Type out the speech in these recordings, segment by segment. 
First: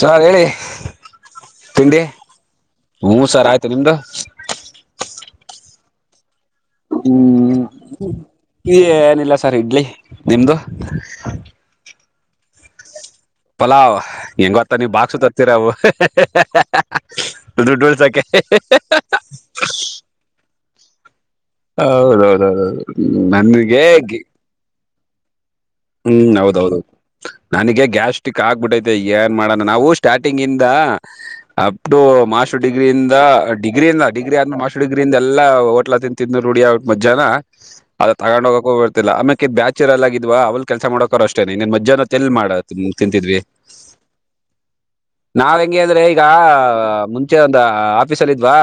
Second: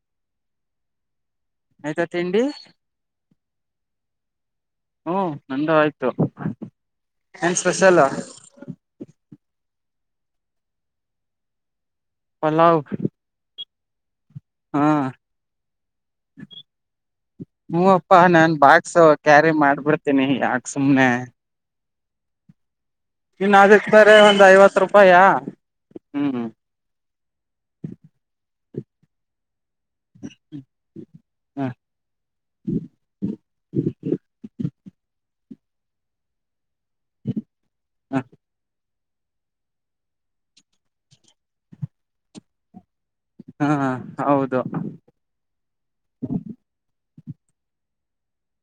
Sir ಹೇಳಿ ತಿಂಡಿ ಹ್ಞ ಸಾರ ಆಯ್ತು ನಿಮ್ದು ಹ್ಮ [unintelligible] ಏನ್ ಹ್ಮ್ ಸ್ಪೆಷಲ್ ಈ ಏನಿಲ್ಲ ಸರ್ ಇಡ್ಲಿ ನಿಮ್ದು ಪಲಾವ ಪಲಾವ್ ಹೆಂಗ ಗೊತ್ತ ನೀವು ಬಾಕ್ಸು ತರ್ತ್ತೀರ ಅವು ದುಡ್ಡು ಉಳ್ಸಕೆ ರಿ ಮಾಡ್ಬಿಡ್ತೇನಿ ಯಾಕ್ ಸುಮ್ನೆ ಹೌದೌದೌದೌದು ಇನ್ನ ನನಗೆ ಅಕ್ತಾರೆ ಒಂದ್ ಐವತ್ತು ರೂಪಾಯ ಹ್ಮ್ ಹೌದೌದೌದ ನನಗೆ ಗ್ಯಾಸ್ಟ್ರಿಕ್ ಆಗ್ಬಿಟ್ಟೈತೆ ಏನ್ ಮಾಡ ನಾವು ಸ್ಟಾರ್ಟಿಂಗ್ ಇಂದ ಹ ಅಪ್ಟೂ ಮಾಸ್ಟರ್ ಡಿಗ್ರಿಂದ ಡಿಗ್ರಿಯಿಂದ ಡಿಗ್ರಿ ಆದ್ಮೇ ಮಸುಡ್ಗ್ರಿಂದ ಎಲ್ಲಾ ಹೋಟ್ಲಾ ತಿಂದ ತಿಂದು ರೂಡಿ ಆಗ್ಬಿಟ್ ಮಧ್ಯಾಹ್ನ ಅದ ಹ ತಗೊಂಡ ಹೋಗಕೂ ಲ್ಲ ಆಮ್ಯಾಕೆ ಬ್ಯಾಚರ್ಲ್ಲಗಿದ್ವ ಅವ್ಲ್ ಕೆಲಸ ಮಾಡೋಕೋ ಅಷ್ಟೇನೆ ನೀನ್ ಮದ್ಯಾಹ್ನ ಹೊತ್ತು ಎಲ್ ಮಾಡತ್ರೀ ತಿಂತಿದ್ವಿ ಹಾ ಹೌದು ನಾವ ಹೆಂಗೆ ಅಂದ್ರೆ ಈಗ ಮು ಂಚೆ ಒಂದ್ ಆಫೀಸ ಅಲ್ಲಿ ಇದ್ವಾ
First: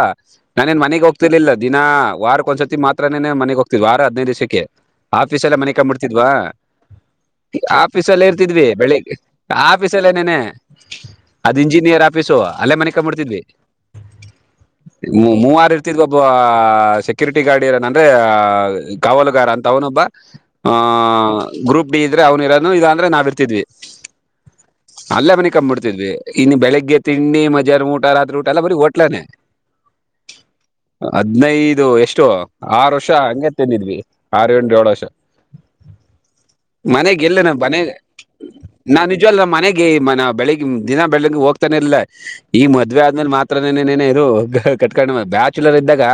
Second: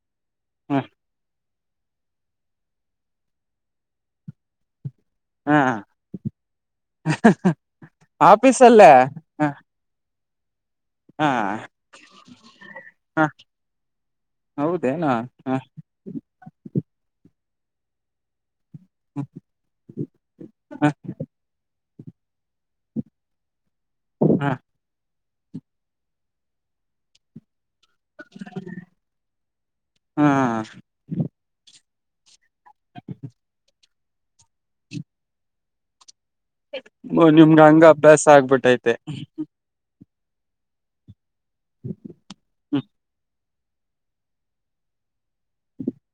ಹ ನಾನೇನ್ ಮನಿಗ್ ಹೋಗ್ತಿರ್ಲಿಲ್ಲ ದಿನ ವಾರಕ್ಕ ಒಂದ್ಸರ್ತಿ ಮಾತ್ರೇನೆ ಮನೆಗ್ ಹೋಗ್ತಿದ್ ವಾರ ಹದ್ನೈದಿವ್ಸಕ್ಕೆ ಆಫೀಸ್ ಹಾ ಅಲ್ಲೇ ಮನಿಕಂಬಿಡ್ತಿದ್ವಾ ಆಫೀಸ್ ಅಲ್ಲೇ ಇರ್ತಿದ್ವಿ ಆಫೀಸಲ್ಲೇ ಬೆಳಿಗ್ ಹ ಆಫೀಸ್ ನೆನೆ ಹಾ ಅದ ಇಂಜಿನಿಯರ್ ಆಫೀಸು ಅಲ್ಲೇ ಹ ಮನಿಕಂಬಿಡ್ತಿದ್ವಿ ಹೌದೇನಾ ಹ ಮೂವಾರ ಇರ್ತಿದ್ ಒಬ್ಬ ಸೆಕ್ಯೂರಿಟಿ ಟಿ ಗಾಡಿ ಇರನ್ ಅಂದ್ರೆ ಕಾವಲುಗಾರ ಅಂತ ಅವನೊಬ್ಬ ಹ ಆಹ ಗ್ರೂಪ್ ಡಿ ಇದ್ರೆ ಅವ್ನು ಇರೋನು ಇಲ್ಲ ಅಂದ್ರೆ ನಾವ್ ಇರ್ತಿದ್ವಿ ಹ ಅಲ್ಲೇ ಮನಿಕಂಬಿಡ್ತಿದ್ವಿ ಇನ್ನು ಬೆಳಿಗ್ಗೆ ತಿಂಡಿ ಮ ಧ್ಯಾಹ್ನ ಊಟ ರಾತ್ರಿ ಊಟ ಎಲ್ಲ ಬರೀ ಹೋಟ್ಲೇನೇ ಹಾ ಹದ್ನೈದು ಎಷ್ಟು ಆರು ವರ್ಷ ಹಂಗೆ ತಿಂದಿದ್ವಿ ಆರು ಎಂಡ ಏಳು ವರ್ಷ ಮನೆಗೆಲ್ಲನಾ ನಿಮ್ಗ ಮನೆ ಹಂಗ ಅಭ್ಯಾಸ ಆಗ್ಬಿಟ್ಟೈತೆ ನಾ ನಿಜವಾಗ್ಲೂ ನಮ್ ಮನೆಗೆ ಮನ ಬೆಳಿಗ್ ದಿನ ಬೆಳಗ್ಗೆ ಹೋಗ್ತಾನೆ ಇರ್ಲಿಲ್ಲ ಈ ಮದ್ವೆ ಆದ್ಮೇಲೆ ಮಾತ್ರನೆನೇ ಇದು ಕಟ್ಕೊಂಡ್ ಬ್ಯಾಚುಲರ್ ಇದ್ದಾಗ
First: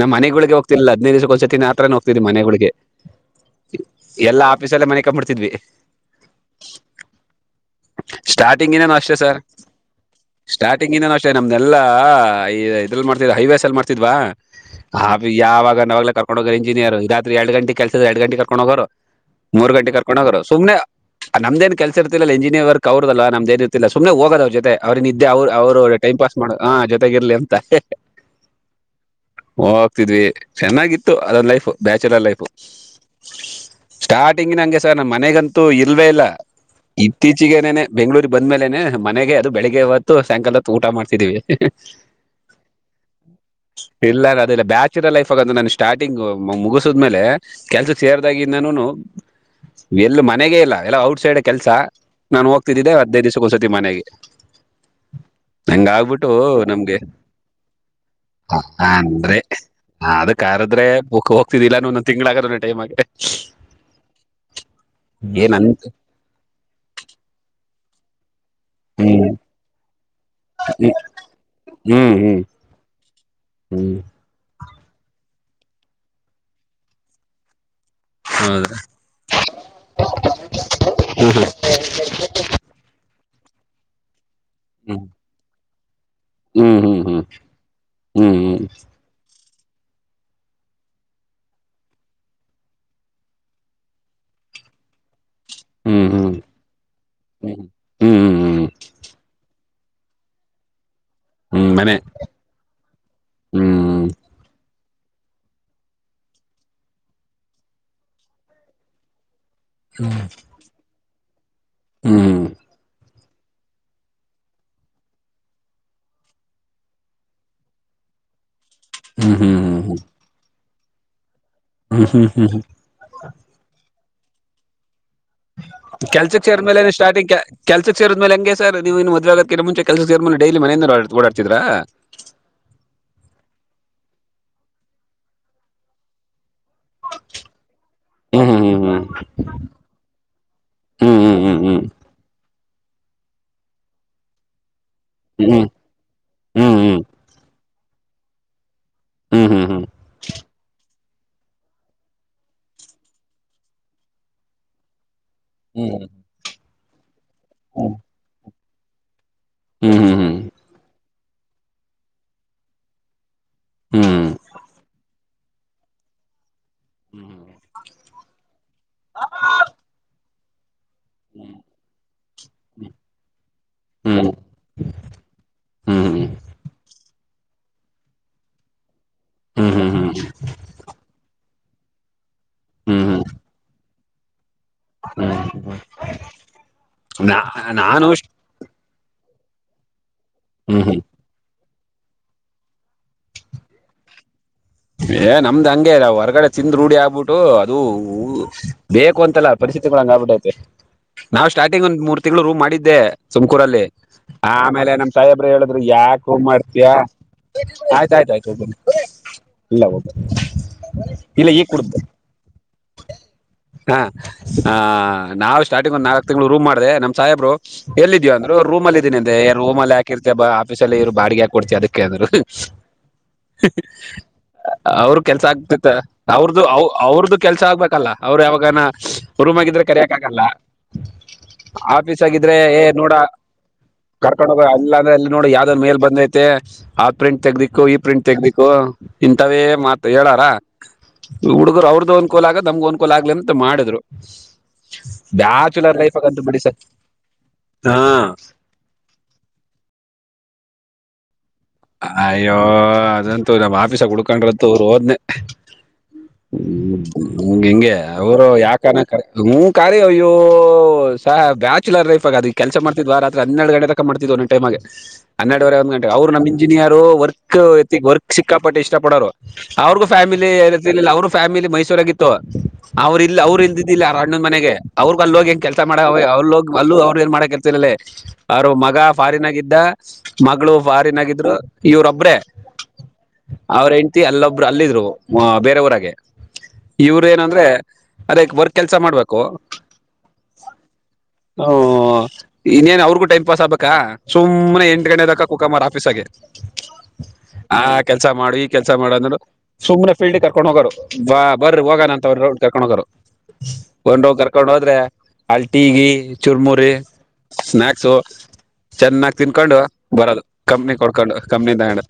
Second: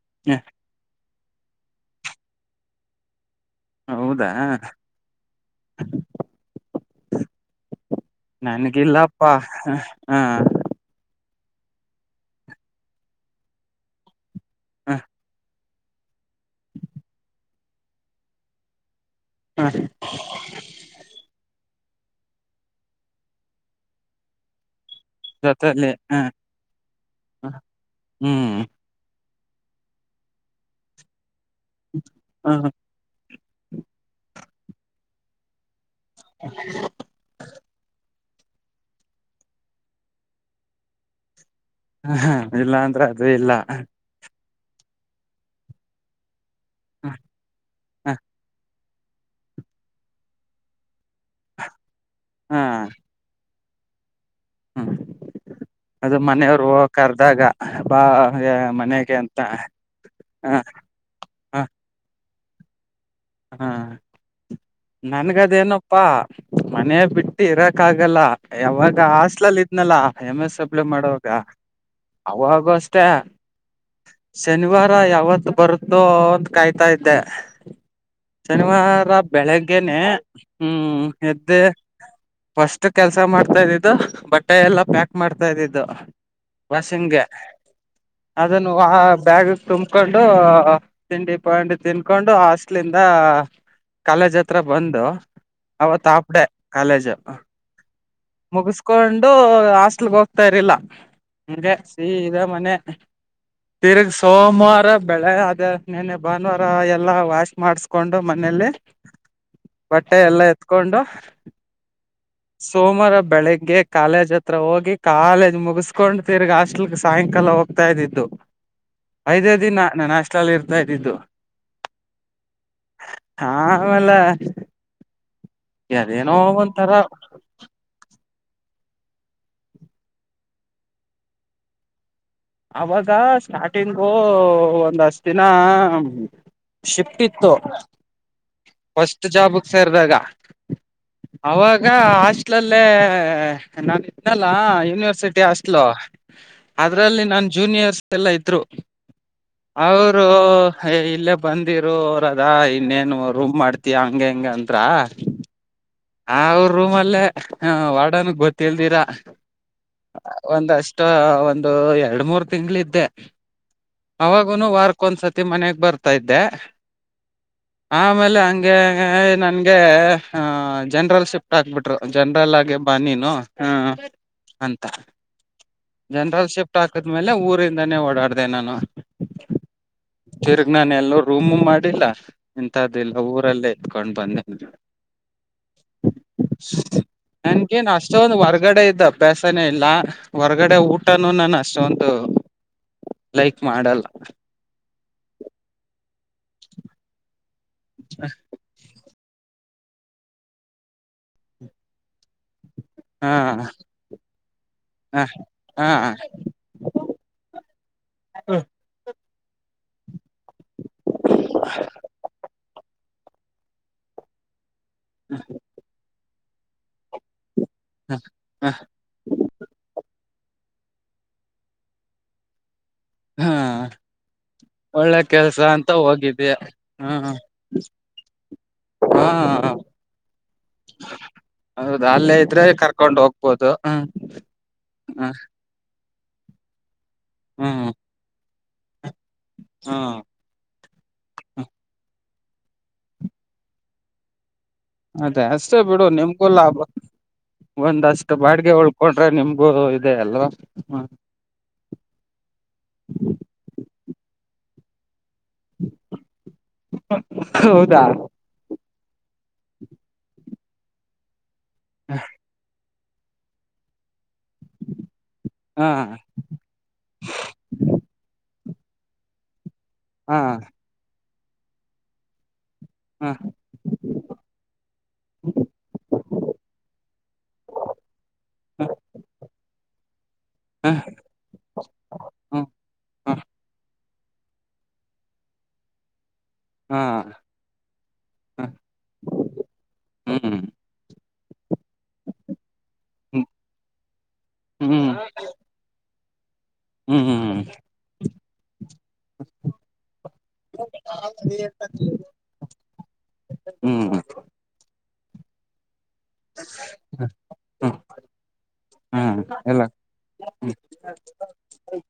ನಾ ಹ್ಮ್ ಮನೆಗುಳಿಗೆ ಹೋಗ್ತಿರ್ಲಿಲ್ಲ ಹದ್ನೈದು ದಿವ್ಸಕ್ ಒಂದ್ಸತಿ ನಾತ್ರರನ ಹೋಗ್ತಿದ್ವಿ ಮನೆಗುಳಿಗೆ ಹೌದಾ ಫೀಸ್ ಅಲ್ಲೇ ಮನಿಕಂಬಿಡ್ತಿದ್ವಿ ಸ್ಟಾರ್ಟಿಂಗ್ ಇಂದಾನು ಅಷ್ಟೇ ನನಗಿಲ್ಲಪ್ಪಾ ಸಾರ್ ಹ ಸ್ಟಾರ್ಟಿಂಗ್ ಇಂದಾನು ಅಷ್ ಷ್ಟೇ ನಮ್ನೆಲ್ಲ ಇ ಇದ್ರಲ್ಲಿ ಮಾಡ್ತ್ ಹೈವೇಸ್ ಅಲ್ಲಿ ಮಾಡ್ತಿದ್ವಾ ಹ ಅದ್ ಯಾವಾಗ ವೆಲ್ಲ ಕರ್ಕೊಂಡ ಹೋಗೋ ಇಂಜಿನಿಯರ್ ಎರ್ಡ್ ಗಂಟೆ ಕೆಲ್ಸ ಇದ್ ಎರ್ಡ ಗಂಟೆಗ್ ಕರ್ಕೊಂಡ ಹೋಗೋರು ಹ ಮೂರ್ ಗಂಟೆಗೆ ಕರ್ಕೊಂಡು ಹೋಗೋರು ಸುಮ್ನೆ ಆ ನಮ್ದೇನ್ ಕೆಲ್ಸ್ ಇರ್ತಿರ್ಲಿಲ್ಲ ಇಂಜಿನಿಯರ್ ವರ್ಕ್ ಅವ್ರದಲ್ಲ ನಮ್ದೇನ ಇರ್ತಿರ್ಲಿಲ್ಲ ಸುಮ್ನೆ ಹೋಗದ್ ಅವ್ರ ಜೊತೆ ಅವ್ರನ್ನಿದ್ದೆ ಅವ್ರು ಅವ್ರು ಜೊತಲಿ ಹ ಟೈಮ್ ಪಾಸ್ ಮಾಡ ಹಾ ಜೊತೆಗಿರ್ಲಿ ಅಂತ ಹ್ಮ್ ಹೋಗ್ತಿದ್ವಿ ಚೆನ್ನಾಗಿತ್ತು ಅದ ಲೈಫ್ ಬ್ಯಾಚುಲರ್ ಲೈಫ್ ಹ ಸ್ಟಾರ್ಟಿಂಗ್ ನ ಹಂಗೆ ಸರ್ ನಮ್ಮ ಮನೆಗಂತೂ ಇಲ್ವೇ ಇಲ್ಲ ಇತ್ತೀಚಗೇನೇನೆ ಬೆಂಗಳೂರ್ ಬಂದ ಮೇಲೆೇನೆ ಮನೆಗೆ ಅದು ಬೆಳಿಗ್ಗೆ ಹೊತ್ತು ಸಾಯಂಕಾಲದೊತ್ತು ಊಟ ಮಾಡ್ತಿದೀವಿ ಹಾ ಇಲ್ಲ ಅಂದ್ರ ಅದು ಇಲ್ಲ ಅಲ್ಲ ಬ್ಯಾಚುಲರ್ ಲೈಫ್ ಆಗ ನಾನು ಸ್ಟಾರ್ಟಿಂಗ್ ಹ ಮುಗಸದ್ಮೇಲೆ ಕೆಲ್ಸಕ್ಕೆ ಸೇರ್ದಾಗಿಂದಾನುನು ಎಲ್ಲಿ ಮನೆಗೆೇ ಇಲ್ಲ ಎಲ್ಲ ಔಟ್ ಸೈಡೇ ಕೆಲ್ಸ ನಾನು ಹೋಗ್ತಿದ್ದೆ ಹದ್ನೈದು ದಿವಸಕೊಂದಸಾ ತಿ ಮನೆಗೆ ಹೂಂ ನಂಗ ಅದು ಆಗ್ಬಿಟ್ಟು ಮನೆಯವ್ರು ಹೋಗ ನಮ್ಗೆ ಕರ್ದಾಗ ಬಾ ಮನೆಗೆ ಅಂತ ಆದ ಹ ಕರದ್ರೆ ಬುಕ್ ಹೋಗ್ತಿದ್ದಿಲ್ಲಾನು ಒಂದೊಂದ ತಿಂಗ್ಳ ಆಗುತ್ತೇ ಟೈಮಿಗೆ ಹಾ ಏನಂತ ನನ್ಗದೇನೋಪ್ಪಾ ಮನೇ ಬಿಟ್ಟು ಇರಕ್ ಆಗಲ್ಲ ಯಾವಾಗ ಹ್ಮ್ ಆಸ್ಲಲ್ ಇದ್ನಲ್ಲಾ ಎಮ್ ಎಸ್ ಅಪ್ಲೈ ಮಾಡುವಾಗ ಹ್ಮ್ ಹ್ಮ್ ಅವಾಗಷ್ಟೇ ಹ್ಮ್ ಶನಿವಾರ್ ರಾ ಯಾವತ್ತು ಬರುತ್ತೋ ಅಂತ ಕಾಯ್ತಾ ಇದ್ದೆ ಶನಿವಾರ ಬೆಳಗ್ಗೆನೆೇ ಹ್ಮ್ ಎದ್ದೀ ಫಸ್ಟ್ ಕೆಲ್ಸ ಮಾಡ್ತಾ ಇದಿದ್ದು ಬಟ್ಟೆ ಎಲ್ಲಾ ಪ್ಯಾಕ್ ಮಾಡ್ತಾ ಇದ್ದಿದ್ದು ಹ್ಮ್ ಹ್ಮ್ ಹ್ಮ್ ವಾಶಿಂಗೆ ಹ್ಮ್ ಅದನ್ನು ಆ ಬ್ಯಾಗ ತುಂಬಕೊಂಡು ತಿಂಡಿ ಪಂಡಿ ತಿನ್ಕೊಂಡು ಆಸ್ ಲಿಂದ ಕಾಲಜ್ ಹತ್ರ ಬಂದು ಹ್ಮ್ ಹ್ಮ್ ಅವತ್ತುಾಪ್ಡೆ ಕಾಲೇಜ್ ಹ್ಮ್ ಹ್ಮ್ ಮುಗಿಸಕೊಂಡು ಹಾಸ್ಟಲ್ಗೆ ಹೋಗ್ತಾರ್ಲಿಲ್ಲ ಹ್ಮ್ ಹಗೆ ಮನೆ ಸೀದ ಮನೆ ಹ್ಮ್ ತಿರ್ಗಿ ಸೋಮವಾರ ಬೆಳೆ ಅದ ನೆನೆ ಭಾನುವಾರ ಎಲ್ಲಾ ವಾಶ್ ಮಾಡಸ್ಕೊಂಡು ಮನೇಲಿ ಹ್ಮ್ ಬಟ್ಟೆ ಹ್ಮ್ ಎಲ್ಲಾ ಎತ್ಕೊಂಡು ಸೋಮ ಬೆಳಿಗ್ಗೆ ಕಾಲೇಜ್ ಹತ್ರ ಹೋಗಿ ಕಾಲೇಜ್ ಮುಗಿಸ್ಕೊಂಡು ತಿರ್ಗಿ ಹಾಸ್ಟೆಲ್ ಸಾಯಂಕಾಲ ಹೋಗ್ತಾ ಇದ್ದೀನಿ ಹ್ಮ್ ಐದೇ ಹ್ಮ್ ದಿನ ನನ್ನ ಅಷ್ಟಲಲ್ಲಿ ಇರ್ತಾ ಇದ್ದಿದ್ದು ಹ್ಮ್ ಹ್ಮ್ ಹ್ಮ್ ಹ್ಮ ಅಮೇರಿಕ ಕೆಲ್ಸ ಚೇರ್ ಮೇಲೆನೆ ಸ್ಟಾರ್ಟಿಂಗ್ ಕೆಲ್ಸಕ್ ಚೇರ್ ಅ ಆದ್ಮೇಲೆ ಹಂಗೆ ಸರ್ ನೀವು ಇನ್ನು ಮದ್ವೆಗುವೆ ಮುಂಚೆ ಕೆಲಸ ಮೇಲೆ ಡೈಲಿ ಮನೆಯಿಂದ ಓಡಾಡ್ತಿದರಾ ಅವಾಗ ಸ್ಟಾರ್ಟಿಂಗು ಒಂದ್ಷ್ಟ ದಿನ ಶಿಫ್ಟ್ ಇತ್ತು ಹ್ಮ್ ಹ್ಮ್ ಫಸ್ಟ್ ಜಾಬಗೆ ಸೇರ್ದಾಗ ಹ್ಮ್ ಹ್ಮ್ ಅವಾಗ ಹಸ್ಟ್ಲಲ್ಲಿ ನಾನಲ್ಲ ಯೂನಿವರ್ಸಿಟಿ ಹ್ಮ್ ಹ್ಮ್ ಹ್ಮ್ ಅಸ್ ಅದ್ರಲ್ಲಿ ಜನಿಯರ್ಸ್ ಎಲ್ಲ ಇದ್ರು ಹ್ಮ್ ಹ್ಮ್ ಹ್ಮ್ ಹ್ಮ್ ಹ್ಮ್ ಹ್ಮ್ ಹ್ಮ್ ಹ್ಮ್ ಅವರು ಯ ಇಲ್ಲೇ ಬಂದಿರು ಅವರ ಅದ ಇನ್ನೇನು ರೂಮ್ ಮಾಡ್ತಯ ಹಂಗ ಹೆಂಗ ಆ ಅವ್ರ ರೂಮ್ ಅಲ್ಲೇ ವಡನ್ಗ್ ಗೊತ್ತಲ್ದಿರ ಹ್ಮ್ ಹ್ಮ್ ಹ್ಮ್ ಒಂದಷ್ಟ ಇ ಒಂದು ಎರಡ್ ಮೂರ್ ತಿಂಗಳಿದ್ದೆ ಹ್ಮ್ ಅವಾಗ ವಾರಕ್ಕೊಂದ್ಸತಿ ಮನೆಗ್ ಬರ್ತಾ ಇದ್ದೆ ಹ್ಮ್ ಆಮೇಲೆ ಹಂಗೆ ನನ್ಗೆ ಜನರಲ್ ಶಿಫ್ಟ್ ಹಾಕ್ಬಿಟ್ರು ಜನ್ರಲ್ ಆಗೆ ಬಾ ನೀನು ಹ್ಮ್ ಹ್ಮ್ ಅಂತ ಹ್ಮ್ ಹ್ಮ್ ಜನರಲ್ ಶಿಫ್ಟ್ ಹಾಕದ್ಮೇಲೆ ಊರಿಂದಾನೇ ಓಡಾಡ್ದ ನಾನು ಹ್ಮ್ ಹ್ಮ್ ತಿರ್ಗ್ ನಾನ ಎಲ್ಲ ರೂಮ ಮಾಡ ಮಾಡನಿಲ ಹ್ಮ್ ಹ್ಮ್ ಹ್ಮ್ ಇಂಂತದ್ದುಲ್ಲ ಊರಲ್ಲೇ ಎತ್ಕೊಂಡ್ ಬಂದಿ ಹ್ಮ್ ನಾ ನನ್ಗೇನ್ ನಾನು ಅಷ್ಟೊಂದು ಹೊರ್ಗಡೆ ಇದ್ದ ಅಭ್ಯಾಸನೇ ಇಲ್ಲ ಹೊರ್ಗಡೆ ಹ್ಮ್ ಹ್ಮ್ ಊಟನುೂ ನಾನು ಅಷ್ಟೊಂದು ಲೈಕ್ ಮಾಡಲ್ಲ ಏ ನಮ್ದ್ ಹಂಗೆ ಹೊರಗಡೆ ತಿಂದ್ ರೂಢಿ ಆಗ್ಬಿಟ್ಟು ಅದು ಬ ಂತಲ್ಲ ಪರಿಸ್ಥಿತಿಗಳು ಹಾಗಾಗ್ಬಿಟಿದೆ ನಾವು ಸ್ಟಾರ್ಟಿಂಗ್ ಒಂದ ಮೂರು ತಿಂಗಳು ಮಾಡಿದ್ದ ಹಾ ತುಮಕೂರಲ್ಲಿ ಆಮೇಲೆ ನಮ ಹ ಸಾಯಿಬ್ರ ಹೇಳಿದ್ರು ಹಾ ಯಾಕ ಹ ಹೂ ಮಾಡ್ತಯ ಆಯ್ತಾಯ್ತ ಆಯ್ತು ಹೋಗಬನೆ ಇಲ್ಲ ಹದು ಇಲ್ಲ ಈ ಕುಡತೆ ಹಾ ಹ ನಾವು ಸ್ಟಾರ್ಟಿಂಗ್ ಒಂದು ನಾಲ್ಕ ತಿಂಗಳು ರೂಮ್ ಮಾಡಿದೆ ನಮ್ಮ ಸಾಹೇಬ್ರು ಎಲ್ಲ ಎಳೆದಿದ್ದಾರೆ ಅಂದ್ರು ರೂಮ ಅಲ್ಲಿ ಇದೀನಿ ಅಂತೆ ರೂಮ ಅಲ್ಲಿ ಹಾಕಿರ್ತ ಬ ಸ್ಪೆಷಲ್ ಇ್ರು ಬಾಡಿಗೆ ಹಾಕ ಕೊಡ್ತಿ ಅದಕ್ಕೆ ಆದ್ರರು ಹ ಒಳ್ಳೆ ಅವರು ಕೆಲ್ಸ ಆಗ್ತಿತ್ತ ಅಂತ ಹೋಗಿದ್ದೆ ಅವ್ರದುು ಹ್ಮ ಅವ್ರದ್ದು ಕೆಲ್ಸ ಆಗ್ಬೇಕಲ್ಲ ಅವ್ರು ಯಾವಾಗನ ರೂಮ್ ಹಾ ಆಗಿದ್ರೆ ಕರಿಯಕ್ ಆಗಲ್ಲ ಹೌದಾ ಆಫೀಸ್ ಅಲ್ಲೇ ಆಗಿದ್ರೆ ಇದ್ರೆ ಏ ನೋಡ ಕರ್ಕೊಂಡ್ ಹೋಗ್ಬೋದು ಹ್ಮ್ ಕರ್ಕೊಂಡ ಹೋಗ ಅಲ್ಲ ಅಂದ್ರೆ ಅಲ್ಲಿ ನೋಡ ಯಾವ್ದ ಬಂದೈತೆ ಆ ಪ್ರಿಂಟ್ ತೆಗ್ದಿಕ್ಕು ಹ್ಮ್ ಈ ಪ್ರಿಂಟ್ ತೆಗ್ದಿಿಕು ಇಂತವೇ ಮಾತ ಹ್ಮ್ ಹೇಳಾರ ಹ್ಮ್ ಹುಡ್ಗರು ಅವ್ರದ್ದು ಅನ್ಕೂಲ ಆಗ ನಮಗೂ ಅನ್ಕೂಲ ಆಗ್ಲಿ ಅಂತ ಮಾಡಿದ್ರು ಅದೇ ಅಷ್ಟೇ ಬ್ಯಾಚುಲರ್ ಬಿಡು ಲೈಫ್ ಆಗಂತೂ ನಿಮ್ಗೂ ಬಿಡಿ ಲಾಭ ಸರ್ ಹಾ ಒಂದಷ್ಟು ಬಾಡಿಗೆ ಉಳ್ಕೊಂಡ್ರೆ ನಿಮಗೂ ಇದೆ ಅಲ್ವಾ ಹ್ಮ ಅಯ್ಯೋ ಅದಂತೂ ನಮ್ಮ್ ಆಫೀಸಾಗ ಉುಡ್ಕೊಂಡ್ರ್ದರು ಹೋದ್ನೆ ಹ ಹ ಹಿಂಗೆ ಹೌದಾ ಅವರು ಯಾಕ ಹ ಕಾರಾರಿ ಅಯ್ಯ ಸಹ ಬ್ಯಾಚುಲರ್ ಲೈಫ್ ಆಗ ಅದ ಕೆಸ ಮಾಡ್ತ ರಾತ್ರಿ ಹನ್ನೆಡು ಗಂಟೆ ತಕ ಮಾಡ್ತಿದ್ದ ಒ ೈಮ್ಗೆ ಹೆರವರೆ ಹಾ ಒಂದು ಗಟೆಗೆ ಅವರು ನಮ ವರ್ಕ್ ವರ್ಕ್ ಸಿಕ್ಕಾಪಟ್ಟು ಇಷ್ಟ ಪಡೋರು ಅವ್ರಿಗೂ ಹಾ ಫ್ಯಾಮಿಲಿ ಅವ್ರ ಫ್ಯಾಮಿಲಿ ಮೈಸೂರಾಗಿಿತ್ತು ಅವ್ರರು ಹಾ ಇಲ್ ಅವರು ಇಲ್ದಿದ್ದಿಲ್ಲ ಅಣ್ಣಂದ್ ಮನೆಗೆ ಅವ್ರರು ಅಲ್ಲೋಗಿ ಕೆಲಸ ಮಾಡ ಅವ್ರೋಗ ಅಲ್ಲೂ ಅವ್ರ ಏನ್ ಮಾಡಕರ್ತಿಿಲ್ಲ ಅವರು ಮಗ ಫಾರಿನಗಿದ್ದ ಮಗಳು ಹಾ ಫಾರಿನಗಿದ್ದ ಇವ್ರೊಬ್ರೇ ಹ್ಮ ಅವ್ರ ಹೆಂಡತಿ ಅಲ್ಲೊಬ್ರು ಅಲ್ಲಿದ್ರು ಬೇರೆವರಾಗ ಹಾ ಇವರು ಹಾ ಏನಂದ್ರೆ ಅದಕ್ ವರ್ಕ್ ಕೆಲ್ಸ ಮಾಡ್ಬೇಕು ಹ್ಮ್ [inaudible] ಹಓ ಇನ್ನೇನ್ ಅವ್ರಿಗೂ ಟೈಮ್ ಹ್ಮ್ ಪಾಸ್ ಆಗ್ಬೇಕಾ ಸುಮ್ನೆ ಹ್ಮ್ ಎಂಟು ಗಂದಕ ಕುಕ ಮರ್ ಆಫೀಸ್ ಆಗೆ ಹ್ಮ್ ಹ್ಮ್ ಆ ಕೆಲ್ಸ ಮಾಡು ಈ ಕೆಲ್ಸ ಮಾಡ ಅಂದೋಡು ಸುಮ್ನೆ ಫೀಲ್ಡ್ ಕರ್ಕೊಂಡ್ ಹೋಗೋರು ಬಾ ಬರ್ರಿ ಹೋಗಣ ಅಂತವ್ರ ರೌಡ್ ಕರ್ಕೊಂಡ ಹೋಗೋರು ಹ್ಮ್ ಒಂದ ರೌಡ್ ಕರ್ಕೊಂಡು ಹೋದ್ರೆ ಅಲ್ಲೀ ಟೀ ಚುರ್ಮುರಿ ಸ್ನಾಯಕ್ಸು ಚೆನ್ನಾಗ ಹ್ಮ್ ತಿನ್ಕೊಂಡು ಎಲ್ಲ ಬರದು ಕಮ್ಮನಿ ಕೊ ಕಮ್ಮನಿ ದಣ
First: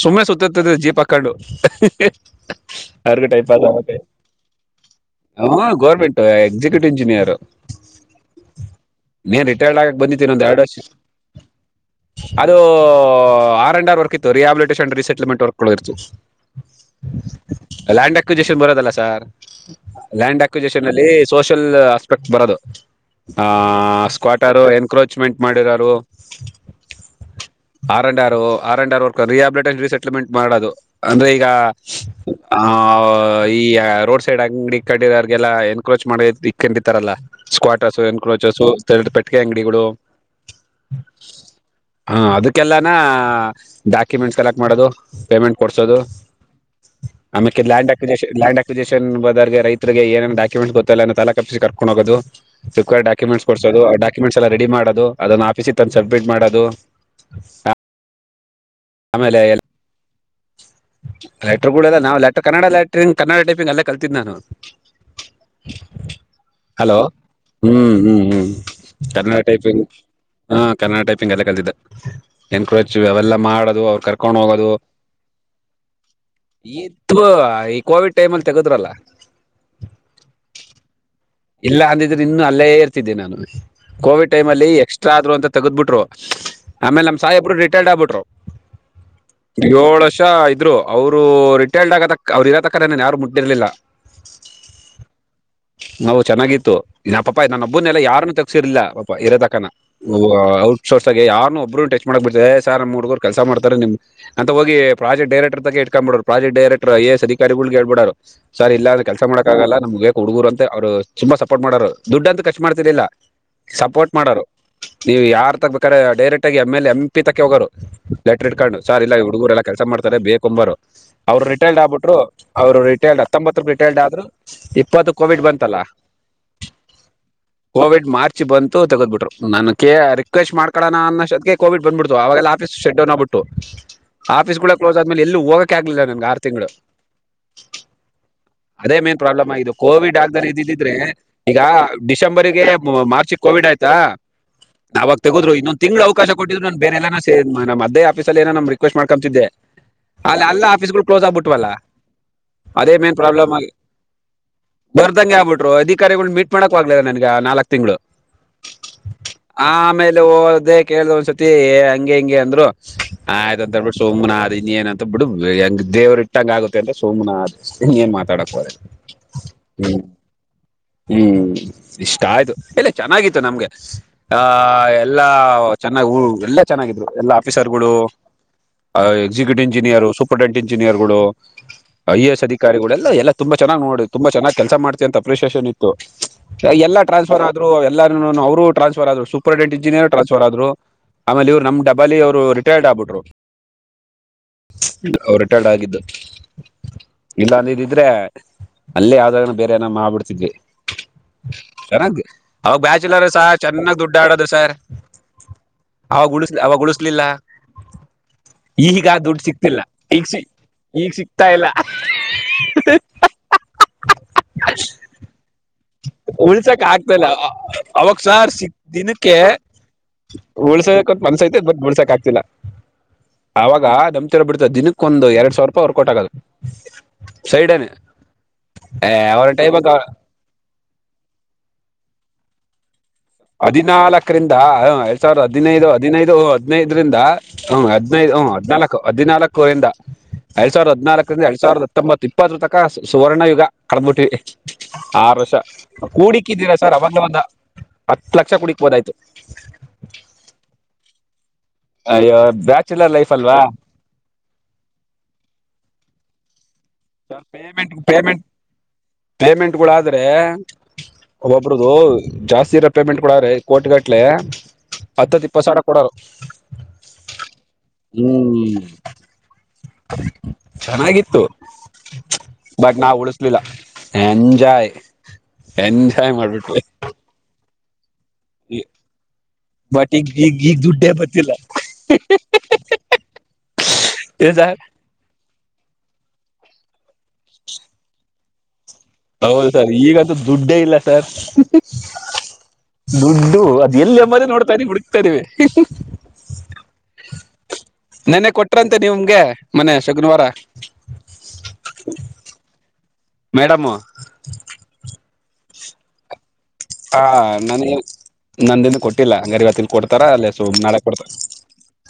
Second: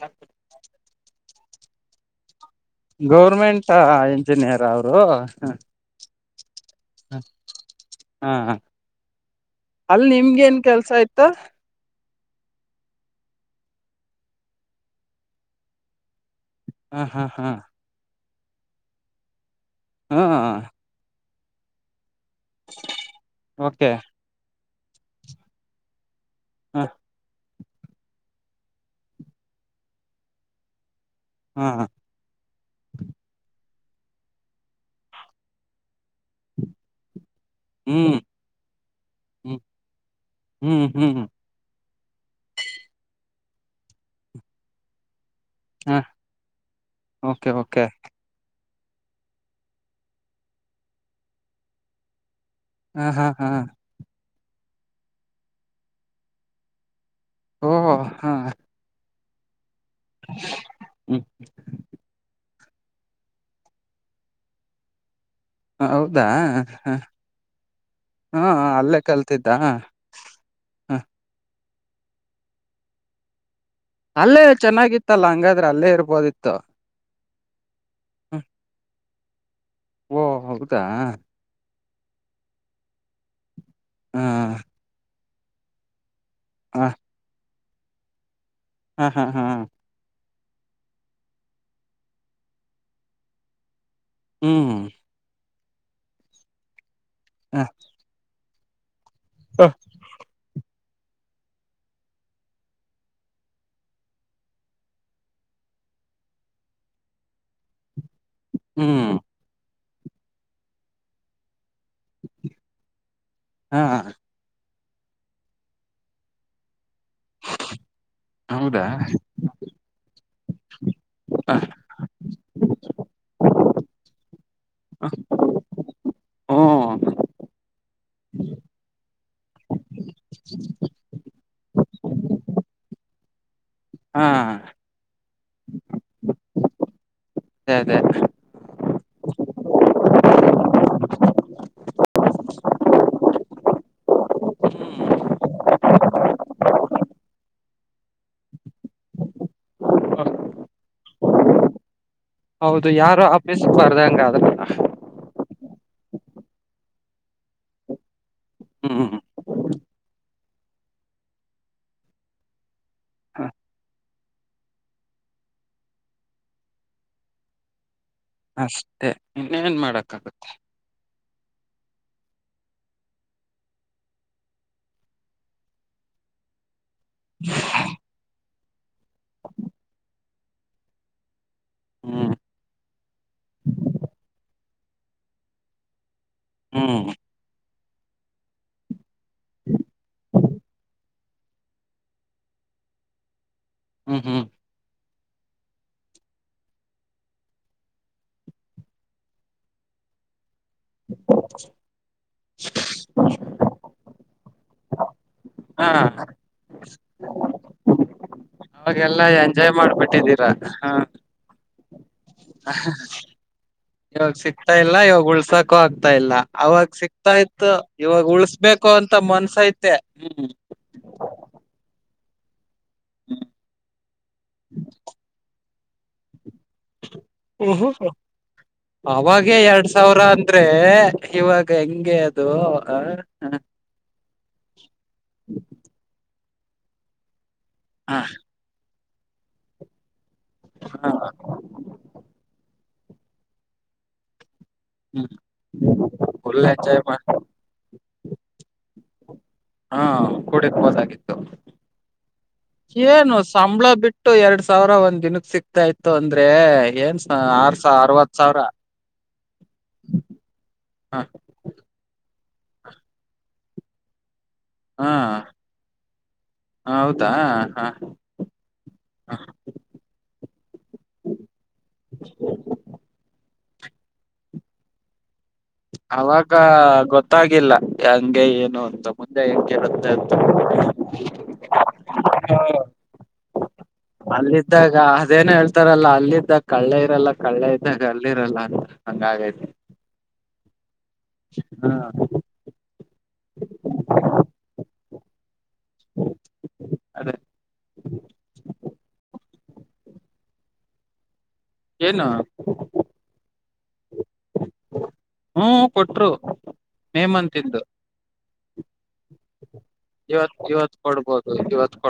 ಸುಮ್ಮನೆ ಸುತ್ತತದೆ ಜೀಪ್ ಹಾಕ್ಕೊಂಡು ಅರ್ಗೈಪ್ ಅ ಗೌರ್ಮೆಂಟ್ ಇಂಜಿನಿಯರ್ ಅವರು ಹ ಗೋರ್ಮೆಂಟ್ ಎಕ್ಸಿಕ್ಯೂಟಿವ್ ಇಂಜಿನಿಯರ್ ಹ ನೀನ್ ರಿಟೈರ್ಡ್ ಆಗಕ್ ಅಲ್ಲಿ ಬಂದಿದ್ದೀನ ಒಂದ ಎರಡು ನಿಮ್ಗೇನ್ ವರ್ಷ ಕೆಲ್ಸ ಇತ್ತು ಅದು ಆರ್ ಎಂಡ್ ಆರ್ ವರ್ಕ್ ಇತ್ತು ರಿಹ್ಯಾಬಿಲಿಟೇಷನ್ ರೀಿಸೆಟಲ್ಮೆಂಟ್ ವರ್ಕ್ಗಳು ಇರ್ತ್ತು ಹಾ ಹಾ ಹಾ ಎಷನ್ ಬರೋದಲ್ಲ ಸರ್ ಹಾ ಲ್ಯಾಂಡ್ ಎಕ್ಜಷನ್ ಅಲ್ಲಿ ಸೋಷಲ್ ಬರೋದು ಆ ಓಕೆ ಸ್ಟರ್ ಎನ್ಕ್ರೋಚ್ಮೆಂಟ್ ಮಾಡಿರೋರು ಹಾ R and R R and R rehabilitation resettlement ಮಾಡೋದು ಅಂದ್ರೆ ಈಗ ಹಾ ಆ ಈ ರೋಡ ಸೈಡ್ ಅಂಗಡಿ ಕಡಿೋರ್ಲ್ಲ ಎನ್ಕ್ರೋಚ್ ಮಾಡ ಇಕ್ಕೊಂಡಿಿತಾರಲ್ಲ ಸ್ಕವಾಟಸು ಹ್ಮ್ ಎಣಕೋಚಸು ಪೆಟ್ಟಕ ಹ್ಮ್ ಅಂಗಡಿಗಳು ಹ್ಮ್ ಹ್ಮ್ ಹ್ಮ ಹಾ ಅದಕ್ಕೆಲ್ಲಾನ ಡಾಕ್ಯುಮೆಂಟ್ ಕಲೆಕ್ಟ್ ಮಾಡೋದು ಪೇಮೆಂಟ್ ಹ ಕೊಡ್ಸೋದು ಓಕೆ ಆಮ್ಯಾಕೆ okay land acquisition land application ಬದಾದಗೆ ರೈ ರಿಗೆ ಏೇ ಡಾಕ್ಯುಮೆಂಸ್ ಗೊತ್ತಲ್ಲ ತಾ ಕಪ್ಪಿಸಿ ಕರ್ಕೊಂಡ ಹೋಗೊದು ಸಕ್ವರ್ ಹ ಹಾ ಡಾಕುಮೆಂಟ್ ಹಾ ಕೊಸೋದು ಆ ಡಾಕುಮೆಂಸ್ ಎಲ್ಲ ರೆಡಿ ಮಾಡೋದು ಅದ ಆಫೀಸ್ ತ ಸ್ಮಿಟ್ ಮಾಡದು ಓಹೋ ಹಾ ಆಮೇಲೆ ಹ್ಮ್ ಲೇಟರ್ಗಳಲ್ಲ ನಾವವು ಟರ್ ಕನ್ನಡ ಲಟ್ರಿಂಗ್ ಕನ್ನಡ ಟೈಪಿಂಗ್ ಎಲ್ಲ ಕಲ್ತಿದ್ದ ನಾನು ಹ ಹೌದಾ ಹ ಹಲೋ ಹ್ಮ್ ಹ್ಮ್ ಹ್ಮ್ ಕನ್ನಡ ಹ ಟೈಪಿಂಗ್ ಹ ಕನ್ನಡ ಟೈಪಿಂಗ್ ಎಲ್ಲ ಕಲ್ತಿದೆ ಎನ್ಕಚ್ಚಿವ ಅವಲ್ಲಾ ಮಾಡದು ಅವ್ರು ಕರ್ಕೊಂಡ್ ಅಲ್ಲೇ ಹೋಗೋದು ಚೆನ್ನಾಗಿತ್ತಲ್ಲ ಹಂಗಾದ್ರೆ ಅಲ್ಲೇ ಇರ್ಬೋದಿತ್ತು ಇದು ಈ ಕೋವಿಡ್ ಟೈಮ್ ಹ್ಮ್. ಅಲ್ಲಿ ತೆಗೆದ ಲ ಓ ಹೌದಾ ಇಲ್ಲ ಅಂದಿದ್ರೆ ಇನ್ನ ಅಲ್ಲೇ ಇರ್ತಿದ್ದೆ ನಾನು ಹಾ ಕೋವಿಡ್ ಟೈಮ್ಲ್ಲಿ ಎಕ್ಸ್ಟ್ರಾ ಆದ್ರು ಅಂತ ತೆಗೆದ್ಬಿಟ್ರು ಹ ಆಮೇಲೆ ನಮ್ ಸಾಯಿಬ್ರು ರಿಟೈರ್ಡ್ ಆಗ್ಬಿಟ್ರು ಹಾ ಹಾ ಹಾ ಹ ಷ ಇದ್ರು ಅವರು ರಿಟೈರ್ಡ್ ಆಗತ ಅವ್ರು ಇರೋತಕ್ಕ ನನ್ ಯಾರು ಮುಟ್ಟಿರ್ಲಿಲ್ಲ ಹ್ಮ್ ನಾವು ಚೆನ್ನಾಗಿತ್ತು ಇ ಪಾಪ ಹ ನನ್ನಬ್ನ್ನೆಲ್ಲ ಯಾರನ್ನುೂ ತಗಸಿರ್ಲಿಲ್ಲ ಪಾಪಾ ಇರೋದಕನ ಉ ಅವ್ರು ಶೋರ್ಸ್ ಆಗ ಯಾರು ಒಬ್ಬೂ ಟಚ್ ಮಾಡಕ್ಬ ಬಿಡ್ತ ಸ ನಮ್ಮ ಮೂುಡುಗರು ಕೆಲಸ ಮಾಡ್ತಾರೆ ನಿಮ್ ಅಂತ ಹೋಗಿ ಪ್ರಾಜೆಕ್ಟ್ ಡೈರೆಕ್ಟರ ತಕೆ ಕ ಮಾಡಬ ಪ್ರೆಕ್ಟ್ ಡರೆಕ್ರ್ ಎಸ್ ಅಿಕಾರಿಗಳುಗ್ೇಳ್ಬಡಾರ ಸರ್ ಇಲ್ಲಂದ್ರೆ ಹ್ಮ್ ಕೆಲಸ ಮಾಡಕಕ್ ಆಗಲ್ಲ ನಮ್ಗ್ಗಕ್ ಹುಡುಗುರು ಅಂತ ಅವರು ತುಂಬಾ ಸಪೋರ್ಟ್ ಮಾಡರು ದುಡ್ಡ ಅಂತ ಖಚ ಮಾಡ್ತಿರ್ಲಿಲ್ಲ ಹಾ ಸಪೋರ್ಟ್ ಮಾಡೋರು ನೀವು ಯಾರ್ು ತಗಬೇಕಾದ್ರೆ ಡೈರೆಕ್ಟ್ ಆಗಿ ಎಮ ಎಲ್ ಎಂ ಪ್ಪಿ ತಕ್ಕೆ ಹೋಗೋ ಲೆಟರ್ ಇಟ್ಕೊಂಡು ಹೌದಾ ಸಾರ್ ಇಲ್ಲ ಈ ಹುಡುಗುರು ಎಲ್ಲ ಕೆಲಸ ಮಾಡ್ತಾರೆ ಬೇಕುಂಬರು ಅವರು ರಿಟೈರ್ಡ್ ಆಗ್ಬಿಟ್ರು ಅವರು ರಿಟೈರ್ಡ್ ಹತ್ತೊಂಬತ್ತ ರಿಟೈರ್ಡ್ ಆದ್ರು ಇಪ್ಪತ್ತ ಕೋವಿಡ್ ಬಂತಲ್ಲ ಹ್ಮ ಕೋವಿಡ್ ಮಾರ್ಚ್ ಬಂತು ತಗೋಬಿಟ್ರು ನನ್ಗೆ ರಿಕ್ವೆಸ್ಟ್ ಮಾಡ್ಕೋಣ ಅನ್ನಷ್ಟೋದಕ್ಕೆ ಕೋವಿಡ್ ಬಂದ್ಬಿಡ್ತು ಅವೆಲ್ಲ ಆಫೀ ಶೆಡ್ಯ ನಬ ಬಿಟ್ಟು ಹಾ ಆಫೀಸ್ ಕೂಡ ಕ್ಲೋಸ್ ಆದ್ಮೇಲೆ ಎಲ್ಲೂ ಹೋಗಕ್ಕೆ ಆಗ್ಲಿಲ್ಲ ನನ್ಗೆ ಆರು ತಿಂಗಳು ಅದೇ ಅದೇ ಹ್ಮ್ ಅದೇ ಮೇನ್ ಪ್ರಾಬ್ಲಮ್ ಆಗಿದ್ದು ಕೋವಿಡ್ ಆಗ್ ಇದಿದ್ರೆ ಈಗ ಡಿಸೆಂಬರ್ಗೆ ಮಾರ್ಚ್ಗೆ ಕೋವಿಡ್ ಆಯ್ತಾ ಅವಾವಾಗ ತಗೋದ್ರು ಇನ್ನೊಂದ ತಿಂಗ್ಳ ಅವಕಾಶ ಕೊಟ್ಟಿದ್ ನನ್ ಬೇರೆಲ್ಲನ ಸ ನ ಮ ಅದೇ ಆಫೀಲ್ಲಿ ಏನೋ ನಮ ರಿಕ್ವೆಸ್ ಮಾಡ್ಕೊತಿದ್ದೆ ಅಲ್ಲ ಅಲ್ಲ ಆಫೀಸ್ಗಳು ಕ್ಲೋಸ್ ಆಗ್ಬಿಟ್ಟವಲ್ಲ ಹೌದು ಯಾರು ಆಫೀಸ್ ಪ್ರೆಸೆಂಟ್ ಅದೇನಾ ಬರ್ದಂ ಆಗ್ಬಿಟ್ರು ಅಧಿಕಾರಿಗಳ್ ಮೀಟ್ ಮಾಡಕ್ಾಗ್ಲಿಲ್ಲ ನನ್ಗೆ ನಾಲ್ಕ್ ತಿಂಗಳು ಹ್ಮ್ ಆಮೇಲೆ ಓ ೇ ಕೇಳ್ದ ಒಂದ್ಸತಿ ಹಂಗೆ ಹಿಂ ಅಂದರು ಹ ಆಯ್ತ ಅಂತ ಅಬ ಬಿ ಸುಮ್ನ ಆದ್ ಇನ್ ಏನ್ ಅಂತ ಬಿಟ್ಟು ಹೆಂಗ ದೇವರು ಇಟ್ಟಂಗ ಆಗುತ್ತೆ ಅಂತ ಸುಮ್ನಾ ಅ ಏನ್ ಮಾತಾಡಕ್ ಹೋ ಇನ್ನೇಏನ್ ಮಾಡಕ್ಕಾಗತ್ತೆ ಹ್ಮ್ ಇಷ್ಟ ಆಯ್ತು ಇಲ್ಲ ಚೆನ್ನಾಗಿತ್ತು ನಮ್ಗೆ ಆಹ ಎಲ್ಲಾ ಚೆನ್ನಾಗಿ ಹ ಎಲ್ಲ ಚೆನ್ನಾಗಿದ್ರು ಎಲ್ಲಾ ಆಫೀಸರ್ ಗಳು executive engineer superintendent engineer ಗಳು ಐ ಎ ಹ್ಮ್ ಎಸ್ ಅಧಿಕಾರಿಗಳೆಲ್ಲ ಎಲ್ಲಾ ತುಂಬಾ ಚೆನ್ನ್ ನೋಡ ಚೆನ್ನಾಗಿ ಕೆಲಸ ಮಾಡ್ತ ಅಂತ ಅಪ್ರಿಷಿಯೇಷನ್ ಇತ್ತು ಹ್ಮ್ ಎಲ್ಲ ಟ್ರಾನ್ಸ್ಫರ್ ಆದ ಎಲ್ಲ ಅವರು ಟ್ರಾನ್ಸ್ಫರ್ ಆದ್ರು ಸೂಪರ್ಟ್ ಇಂಜಿನಿಯರ್ ಟ್ರನ್ಸ್ಫರ್ ಆದರು ಆಮೇ ಇ್ರು ನಮ್ಮ ಡಬಾಲ ಅವರು ರಿಟೈರ್ಡ್ಗ್ಬಿಟ್ರು ಹ್ಮ್ ಹ್ಮ್ ಇಲ್ಲ ಅವರು ರಿಟೈರ್ಡ್ ಆಗಿದ್ದು ಇಲ್ಲ ನೀದ್ರೆ ಅಲ್ಲೇ ಆದಾಗನ ಬೇರೆ ಏನ ಮಾಡ್ಬ ಬಿಡ್ತಿದ್ವಿ ಅವಾಗ ಬ್ಯಾಚುಲರ್ಸ ಚೆನ್ನಾಗ ದುಡ್ಡಾಡೋದು ಸರ್ ಹಾ ಅವಾಗ ಉಣಸ್ಲಿ ಅವಾಗ ಉಳಿಸ್ಲಿಲ್ಲ ಈಗ ಆ ಅವಾಗೆಲ್ಲಾ ದುಡ್ಡು ಎಂಜಾಯ್ ಸಿಕ್ತಿಲ್ಲ ಈಗ ಸಿ ಮಾಡ್ಬಿಟ್ಟಿದ್ದೀರಾ ಹ ಈಗ ಸಿಕ್ತಾ ಇಲ್ಲ ಇವಾಗ ಸಿಕ್ತಾ ಇಲ್ಲ ಇವಾಗ ಉಳ್ಸಾಕ್ ಆಗ್ತಾ ಇಲ್ಲ ಉಳ್ಸಕ್ ಅವಾಗ ಆಗ್ತಾ ಇಲ್ಲ ಸಿಕ್ತಾ ಅ- ಇತ್ತು ಅವಾಗ ಇವಾಗ ಸಾರ್ ಸಿಕ್ ಉಳಸ್ಬೇಕು ಅಂತ ದಿನಕ್ಕೆ ಮನ್ಸೈತೆ ಹ್ಮ್ ಮಂದ್ಸೈತೆ ಬ ಬಿಡ್ಸಕ್ ಆಗ್ತಿಲ್ಲ ಆವಾಗ ದಂತಿರ ಬಿಡ್ತ ದಿನಕ್ಕ ಒಂದ ಎರಡ್ ಸಾವಿರ ಅವರ್ ಕೊಟ್ಟಾಗದು. ಓಹ ಅವಾಗ ಅವರ ಎರಡ್ ಟೈಮಾಗ ಸಾವಿರ ಅಂದ್ರೆ.. ಇವಾಗ ಹೆಂಗಗೆ ಅದು ಅ.. ಹದಿನಾಲ್ಕರಿಂದ ಎರಡ್ ಸಾವಿರದ ಹದಿನೈದು ಹದಿನೈದು ಹದ್ನೈದ್ರಂದ ಹ್ಮ್ ಹ ಹದ್ನೈದು ಹ್ಮ್ ಹದ್ನಾಲ್ಕು ಹದ್ನಾಲ್ಕುರಿಂದ ಎರಡ್ ಸಾವಿರದ ಹ ಹದ್ನಾಲ್ಕರಿಂದ ಎರಡ್ ಸಾವಿರದ ಹೊಂಬತ್ಪ್ಪತ್ರ ತಕ ಸುವರ್ಣ ಯುಗ ಕಳ್ಬಿಟ್ಟಿ ಹ್ಮ್ ಆರು ಲಷ ಫುಲ್ ಕೂಡಿಕ್ಕಿದ್ದೀರಾ ಸರ್ ಎಂಜಾಯ್ ಅವಲ್ಲ ಮಾಡ ಒಂದ ಹತ್ತು ಲಕ್ಷ ಕೂಡಿಕ್ಬೋದಾಯ್ತು ಹಾ ಕೂಡ ಹೋದಾಗಿತ್ತು ಅ ಅವ ಏನು ಸಂಬಳ ಬಿಟ್ಟು ಎರಡ್ ಸಾವಿರ ಒಂದ್ ದಿನಕ್ ಸಿಕ್ತಾ ಇತ್ತು ಅಂದ್ರೆ ಏನ್ ಆರ್ ಸಾವ ಅರವತ್ ಸಾವಿರ ಪೇಮೆಂಟ್ಗಳುಾದ್ರೆ ಹ ಒಬ್ಬೊಬರುದು ಜಾಸ್ತಿ ಇರೋ ಪೇಮೆಂಟ್ ಕೊಡಾರ ಕೋಟ್ಗಟ್ಲೆ ಹತ್ತತ್ ಇಪ್ಪತ್ತು ಸಾವಿರ ಕೊಡೋರು ಹ ಹೌದಾ ಹ ಹ್ಮ್ ಹ ಚೆನ್ನಾಗಿತ್ತು ಬಟ್ ನಾವ್ ಉಳಿಸಲಿಲ್ಲ ಎಂಜಾಯ. ಅವಾಗ ಗೊತ್ತಾಗಿಲ್ಲ. ಹಂಗೆ ಏನು ಅಂತ ಮುಂದೆ ಹೆಂಗ ಕರುತ್ತ ಬಟ್ ಈಗ ಇತ್ತು ಈಗ ಈಗ ದುಡ್ಡೇ ಬರ್ತಿಲ್ಲ ಹ ಏನ್ ಸರ್ ಅಲ್ಲಿದ್ದಾಗ ಅದೇನು ಹೇಳ್ತಾರಲ್ಲ ಅಲ್ಲಿ ಇದ್ದಾಗ ಕಳ್ಳೆ ಇರಲ್ಲ ಕಳ್ಳೆ ಇದ್ದಾಗ ಅಲ್ಲಿ ಇರಲ್ಲ ಅಂತ. ಹಂಗಾಗೈತಿ ಹೌದು ಸರ್ ಈಗಂತೂ ದುಡ್ಡೇ ಇಲ್ಲ ಸರ್ ಹಾ ದುಡ್ಡು ಅದು ಎಲ್ಲಿ ಮರ ನೋಡ್ತಾ ಇದೀವಿ ಹುಡುಕ್ತಾ ಇದಿವಿ [inaudible] ಅದೇ ಏನು ಮೇಡಮ್ ಹ್ಮ್ ಕೊಟ್ರು ಹಾ ನೇಮಂತಿದ್ದು ನನಗೆ ನಂದಿನ್ನು ಕೊಟ್ಟಿಲ್ಲ ಅಂಗಾರೆ ಇವತ್ತು ಇಲ್ಲಿ ಕೊಡ್ತಾರ ಅಲ್ಲೇ ಇವತ್ ಸು [unintelligible] ಇವತ್ ನಾಳೆ ಕೊಡ್ತಾರ ಕೊಡ್ಬೋದು ಇವತ್ ಕೊಡ್